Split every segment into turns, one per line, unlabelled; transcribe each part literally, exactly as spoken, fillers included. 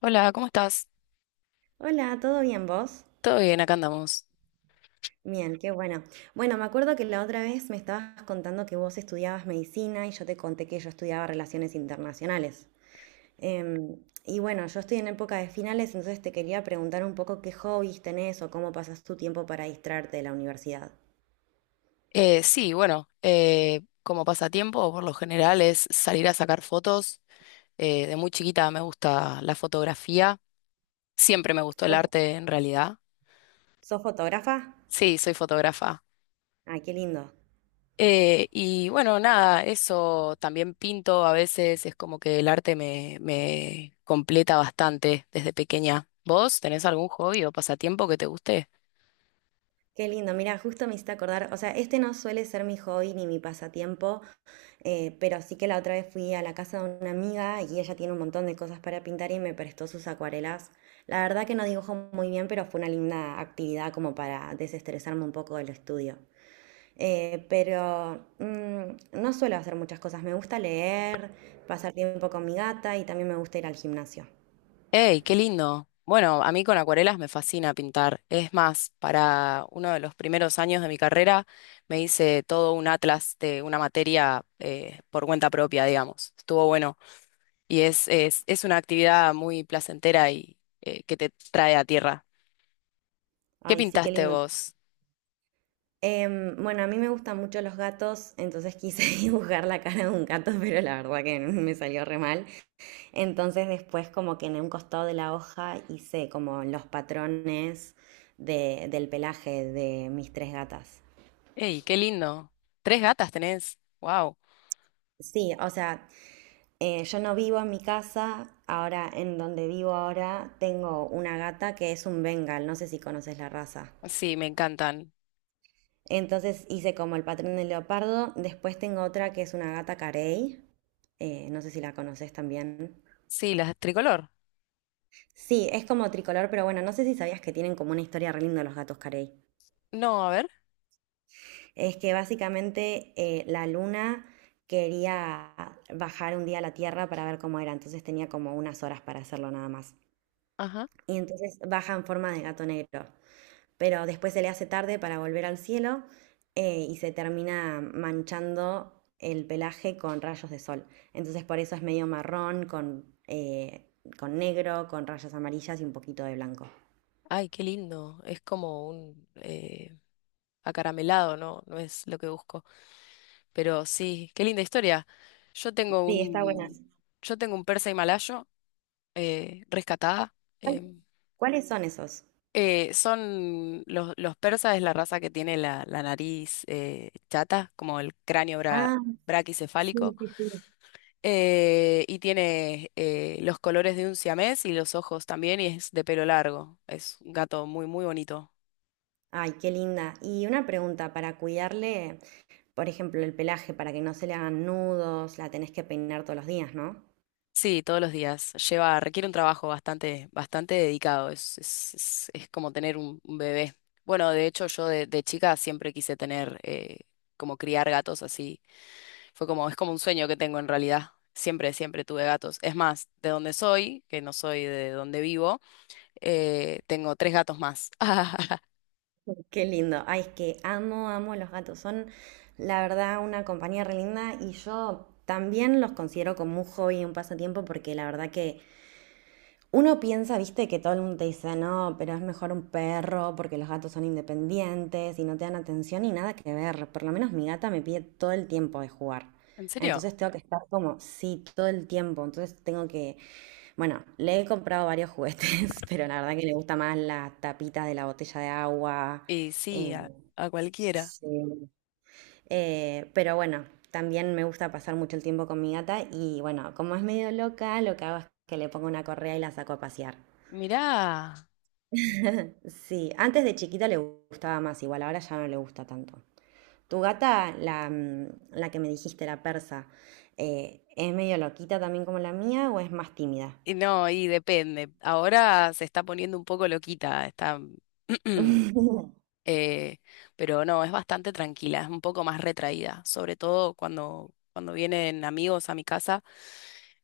Hola, ¿cómo estás?
Hola, ¿todo bien vos?
Todo bien, acá andamos.
Bien, qué bueno. Bueno, me acuerdo que la otra vez me estabas contando que vos estudiabas medicina y yo te conté que yo estudiaba relaciones internacionales. Em, y bueno, yo estoy en época de finales, entonces te quería preguntar un poco qué hobbies tenés o cómo pasas tu tiempo para distraerte de la universidad.
Eh, sí, bueno, eh, como pasatiempo, por lo general es salir a sacar fotos. Eh, de muy chiquita me gusta la fotografía. Siempre me gustó el
¿Sos,
arte, en realidad.
sos fotógrafa?
Sí, soy fotógrafa.
Ay, qué lindo.
Eh, y bueno, nada, eso también pinto a veces. Es como que el arte me, me completa bastante desde pequeña. ¿Vos tenés algún hobby o pasatiempo que te guste?
Qué lindo, mira, justo me hiciste acordar, o sea, este no suele ser mi hobby ni mi pasatiempo, eh, pero sí que la otra vez fui a la casa de una amiga y ella tiene un montón de cosas para pintar y me prestó sus acuarelas. La verdad que no dibujo muy bien, pero fue una linda actividad como para desestresarme un poco del estudio. Eh, pero mm, no suelo hacer muchas cosas, me gusta leer, pasar tiempo con mi gata y también me gusta ir al gimnasio.
¡Ey, qué lindo! Bueno, a mí con acuarelas me fascina pintar. Es más, para uno de los primeros años de mi carrera me hice todo un atlas de una materia eh, por cuenta propia, digamos. Estuvo bueno. Y es, es, es una actividad muy placentera y eh, que te trae a tierra. ¿Qué
Ay, sí, qué
pintaste
lindo.
vos?
Em, bueno, a mí me gustan mucho los gatos, entonces quise dibujar la cara de un gato, pero la verdad que me salió re mal. Entonces después como que en un costado de la hoja hice como los patrones de- del pelaje de mis tres gatas.
¡Ey, qué lindo! ¿Tres gatas tenés? ¡Wow!
Sí, o sea, eh, yo no vivo en mi casa, ahora en donde vivo ahora tengo una gata que es un Bengal, no sé si conoces la raza.
Sí, me encantan.
Entonces hice como el patrón del leopardo, después tengo otra que es una gata carey. Eh, no sé si la conoces también.
Sí, las tricolor.
Sí, es como tricolor, pero bueno, no sé si sabías que tienen como una historia re linda los gatos carey.
No, a ver.
Es que básicamente eh, la luna quería bajar un día a la Tierra para ver cómo era, entonces tenía como unas horas para hacerlo nada más.
Ajá.
Y entonces baja en forma de gato negro, pero después se le hace tarde para volver al cielo, eh, y se termina manchando el pelaje con rayos de sol. Entonces por eso es medio marrón, con, eh, con negro, con rayas amarillas y un poquito de blanco.
Ay, qué lindo. Es como un eh, acaramelado, ¿no? No es lo que busco. Pero sí, qué linda historia. Yo tengo
Sí, está buena.
un, yo tengo un persa himalayo eh, rescatada.
¿Cuál-
em,
¿Cuáles son esos?
eh, Son los, los persas es la raza que tiene la, la nariz eh, chata, como el cráneo bra-
Ah, sí,
braquicefálico,
sí, sí.
eh, y tiene eh, los colores de un siamés y los ojos también, y es de pelo largo. Es un gato muy, muy bonito.
Ay, qué linda. Y una pregunta, para cuidarle, por ejemplo, el pelaje, para que no se le hagan nudos, la tenés que peinar todos los días, ¿no?
Sí, todos los días. Lleva, requiere un trabajo bastante, bastante dedicado. Es, es, es, es como tener un, un bebé. Bueno, de hecho, yo de, de chica siempre quise tener, eh, como criar gatos así. Fue como, es como un sueño que tengo en realidad. Siempre, siempre tuve gatos. Es más, de donde soy, que no soy de donde vivo, eh, tengo tres gatos más.
Qué lindo. Ay, es que amo, amo los gatos. Son, la verdad, una compañía re linda y yo también los considero como un hobby, un pasatiempo, porque la verdad que uno piensa, viste, que todo el mundo te dice, no, pero es mejor un perro porque los gatos son independientes y no te dan atención y nada que ver. Por lo menos mi gata me pide todo el tiempo de jugar.
¿En serio?
Entonces tengo que estar como, sí, todo el tiempo. Entonces tengo que, bueno, le he comprado varios juguetes, pero la verdad que le gusta más la tapita de la botella de agua.
Y sí,
eh,
a, a cualquiera.
Sí. Eh, pero bueno, también me gusta pasar mucho el tiempo con mi gata y bueno, como es medio loca, lo que hago es que le pongo una correa y la saco a pasear.
Mirá.
Sí, antes de chiquita le gustaba más, igual ahora ya no le gusta tanto. Tu gata, la, mm, la que me dijiste, la persa, eh, ¿es medio loquita también como la mía o es más tímida?
Y no, y depende. Ahora se está poniendo un poco loquita. Está Eh, pero no, es bastante tranquila, es un poco más retraída, sobre todo cuando, cuando vienen amigos a mi casa,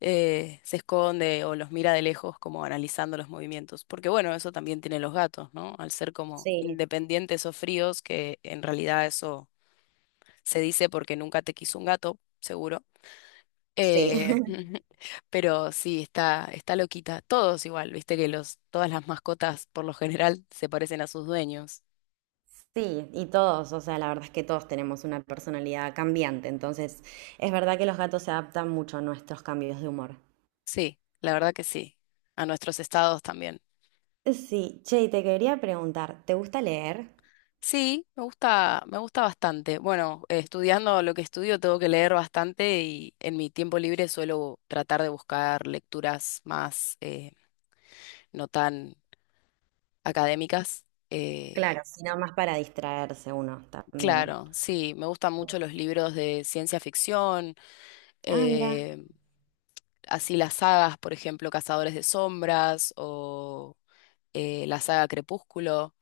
eh, se esconde o los mira de lejos como analizando los movimientos, porque bueno, eso también tienen los gatos, ¿no? Al ser como
Sí,
independientes o fríos, que en realidad eso se dice porque nunca te quiso un gato, seguro.
sí.
Eh, pero sí, está, está loquita. Todos igual, viste que los, todas las mascotas por lo general se parecen a sus dueños.
Sí, y todos, o sea, la verdad es que todos tenemos una personalidad cambiante, entonces es verdad que los gatos se adaptan mucho a nuestros cambios de humor.
Sí, la verdad que sí. A nuestros estados también.
Sí, che, y te quería preguntar, ¿te gusta leer?
Sí, me gusta, me gusta bastante. Bueno, eh, estudiando lo que estudio tengo que leer bastante y en mi tiempo libre suelo tratar de buscar lecturas más eh, no tan académicas.
Claro,
Eh,
si no, más para distraerse uno también.
claro, sí, me gustan mucho los libros de ciencia ficción,
Ah, mira.
eh, así las sagas, por ejemplo, Cazadores de Sombras o eh, la saga Crepúsculo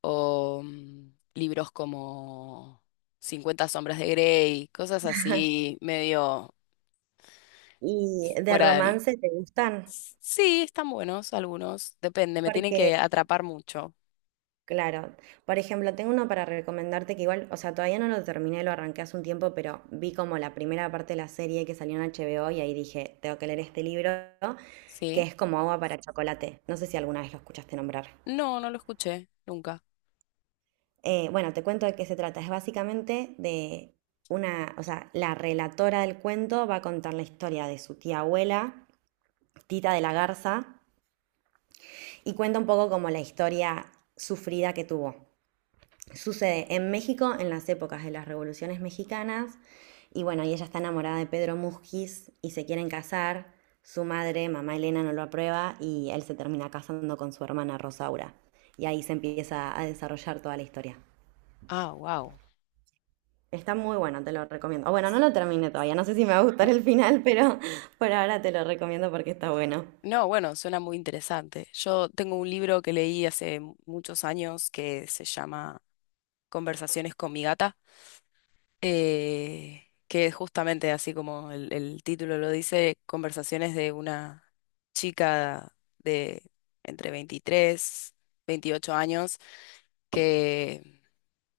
o mm, libros como Cincuenta Sombras de Grey, cosas así medio
¿Y de
fuera del...
romance te gustan?
Sí, están buenos algunos, depende, me tienen que
Porque
atrapar mucho,
Claro. Por ejemplo, tengo uno para recomendarte que igual, o sea, todavía no lo terminé, lo arranqué hace un tiempo, pero vi como la primera parte de la serie que salió en H B O y ahí dije, tengo que leer este libro, que
¿sí?
es como agua para chocolate. No sé si alguna vez lo escuchaste nombrar.
No, no lo escuché nunca.
Eh, bueno, te cuento de qué se trata. Es básicamente de una, o sea, la relatora del cuento va a contar la historia de su tía abuela, Tita de la Garza, y cuenta un poco como la historia sufrida que tuvo. Sucede en México en las épocas de las revoluciones mexicanas y bueno, y ella está enamorada de Pedro Musquiz y se quieren casar. Su madre, mamá Elena, no lo aprueba y él se termina casando con su hermana Rosaura. Y ahí se empieza a desarrollar toda la historia.
Ah, wow.
Está muy bueno, te lo recomiendo. O bueno, no lo terminé todavía, no sé si me va a gustar el final, pero por ahora te lo recomiendo porque está bueno.
No, bueno, suena muy interesante. Yo tengo un libro que leí hace mu- muchos años que se llama Conversaciones con mi gata. Eh, que es justamente así como el, el título lo dice, conversaciones de una chica de entre veintitrés, veintiocho años, que,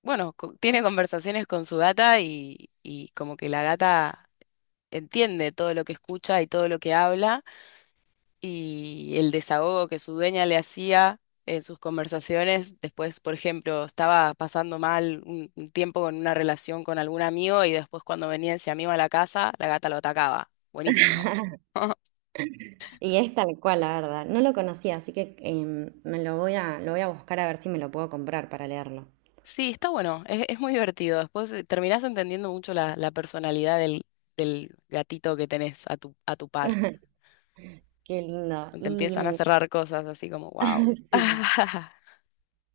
bueno, co- tiene conversaciones con su gata y, y como que la gata entiende todo lo que escucha y todo lo que habla y el desahogo que su dueña le hacía en sus conversaciones. Después, por ejemplo, estaba pasando mal un, un tiempo con una relación con algún amigo y después cuando venía ese amigo a la casa, la gata lo atacaba. Buenísimo.
Y es tal cual, la verdad. No lo conocía, así que em, me lo voy a, lo voy a buscar a ver si me lo puedo comprar para leerlo.
Sí, está bueno, es, es muy divertido. Después eh, terminás entendiendo mucho la, la personalidad del, del gatito que tenés a tu, a tu par.
Qué lindo.
Te
Y
empiezan a
mm,
cerrar cosas así como, wow.
sí.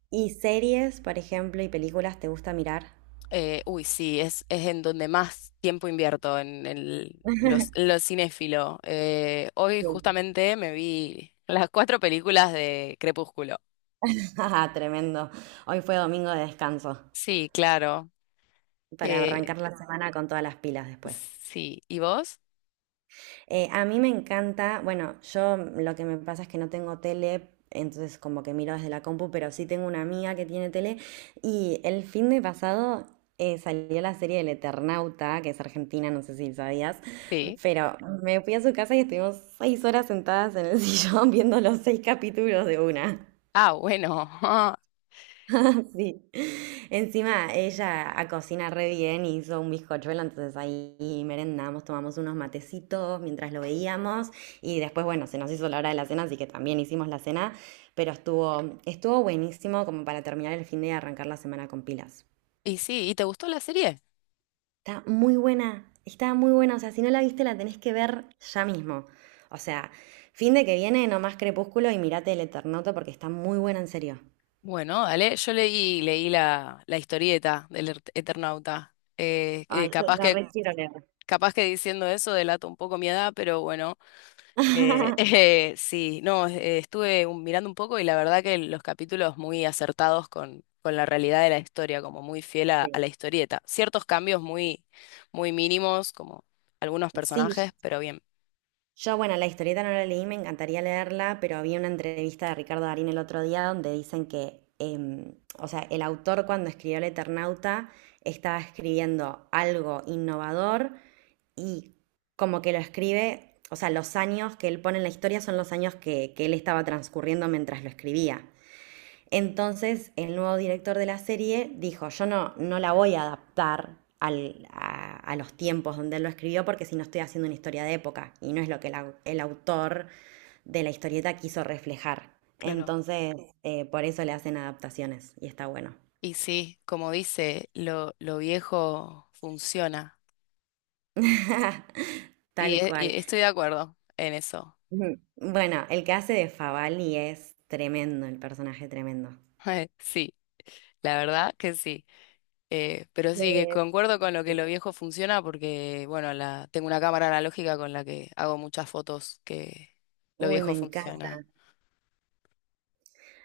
¿Y series, por ejemplo, y películas te gusta mirar?
Eh, uy, sí, es, es en donde más tiempo invierto, en el, los, en lo cinéfilo. Eh, hoy
Sí.
justamente me vi las cuatro películas de Crepúsculo.
Ah, tremendo. Hoy fue domingo de descanso
Sí, claro.
para
Eh,
arrancar la semana con todas las pilas después.
sí, ¿y vos?
Eh, a mí me encanta, bueno, yo lo que me pasa es que no tengo tele, entonces como que miro desde la compu, pero sí tengo una amiga que tiene tele y el fin de pasado eh, salió la serie del Eternauta, que es argentina, no sé si sabías,
Sí.
pero me fui a su casa y estuvimos seis horas sentadas en el sillón viendo los seis capítulos de una.
Ah, bueno.
Sí. Encima ella a cocina re bien, hizo un bizcochuelo, entonces ahí merendamos, tomamos unos matecitos mientras lo veíamos y después, bueno, se nos hizo la hora de la cena, así que también hicimos la cena, pero estuvo, estuvo buenísimo como para terminar el fin de y arrancar la semana con pilas.
Y sí, ¿y te gustó la serie?
Está muy buena, está muy buena, o sea, si no la viste la tenés que ver ya mismo. O sea, fin de que viene, nomás Crepúsculo y mirate El Eternauta porque está muy buena en serio.
Bueno, dale, yo leí, leí la, la historieta del Er- Eternauta. Eh, eh,
Ay, yo
capaz
la
que,
re quiero leer.
capaz que diciendo eso delato un poco mi edad, pero bueno. Eh, eh, sí, no, eh, estuve un- mirando un poco y la verdad que los capítulos muy acertados con, con la realidad de la historia, como muy fiel a,
Sí.
a la historieta. Ciertos cambios muy, muy mínimos, como algunos
Sí,
personajes, pero bien,
yo, bueno, la historieta no la leí, me encantaría leerla, pero había una entrevista de Ricardo Darín el otro día donde dicen que, em, o sea, el autor cuando escribió El Eternauta estaba escribiendo algo innovador y como que lo escribe, o sea, los años que él pone en la historia son los años que, que él estaba transcurriendo mientras lo escribía. Entonces, el nuevo director de la serie dijo, yo no, no la voy a adaptar al- a, a los tiempos donde él lo escribió porque si no estoy haciendo una historia de época y no es lo que el, au- el autor de la historieta quiso reflejar.
claro.
Entonces, eh, por eso le hacen adaptaciones y está bueno.
Y sí, como dice, lo, lo viejo funciona. Y,
Tal
e-
cual.
y estoy de acuerdo en eso.
Ujú. Bueno, el que hace de Favali es tremendo, el personaje tremendo.
Sí, la verdad que sí. Eh, pero sí, que
Eh,
concuerdo con lo que lo viejo funciona porque, bueno, la, tengo una cámara analógica con la que hago muchas fotos que lo
Uy, me
viejo
encanta.
funciona.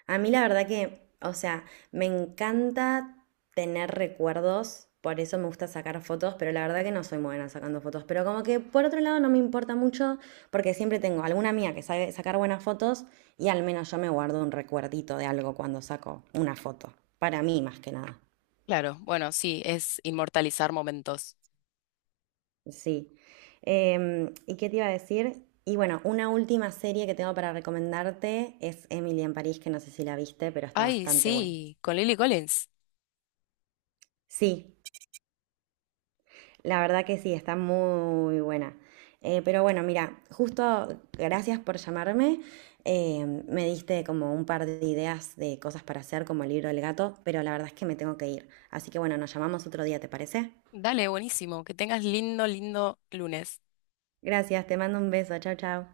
A mí la verdad que, o sea, me encanta tener recuerdos, por eso me gusta sacar fotos, pero la verdad que no soy muy buena sacando fotos. Pero como que por otro lado no me importa mucho, porque siempre tengo alguna amiga que sabe sacar buenas fotos y al menos yo me guardo un recuerdito de algo cuando saco una foto. Para mí más que nada.
Claro, bueno, sí, es inmortalizar momentos.
Sí. Em, ¿y qué te iba a decir? Y bueno, una última serie que tengo para recomendarte es Emily en París, que no sé si la viste, pero está
Ay,
bastante buena.
sí, con Lily Collins.
Sí, la verdad que sí, está muy buena. Eh, pero bueno, mira, justo gracias por llamarme. Eh, me diste como un par de ideas de cosas para hacer, como el libro del gato, pero la verdad es que me tengo que ir. Así que bueno, nos llamamos otro día, ¿te parece?
Dale, buenísimo. Que tengas lindo, lindo lunes.
Gracias, te mando un beso. Chao, chao.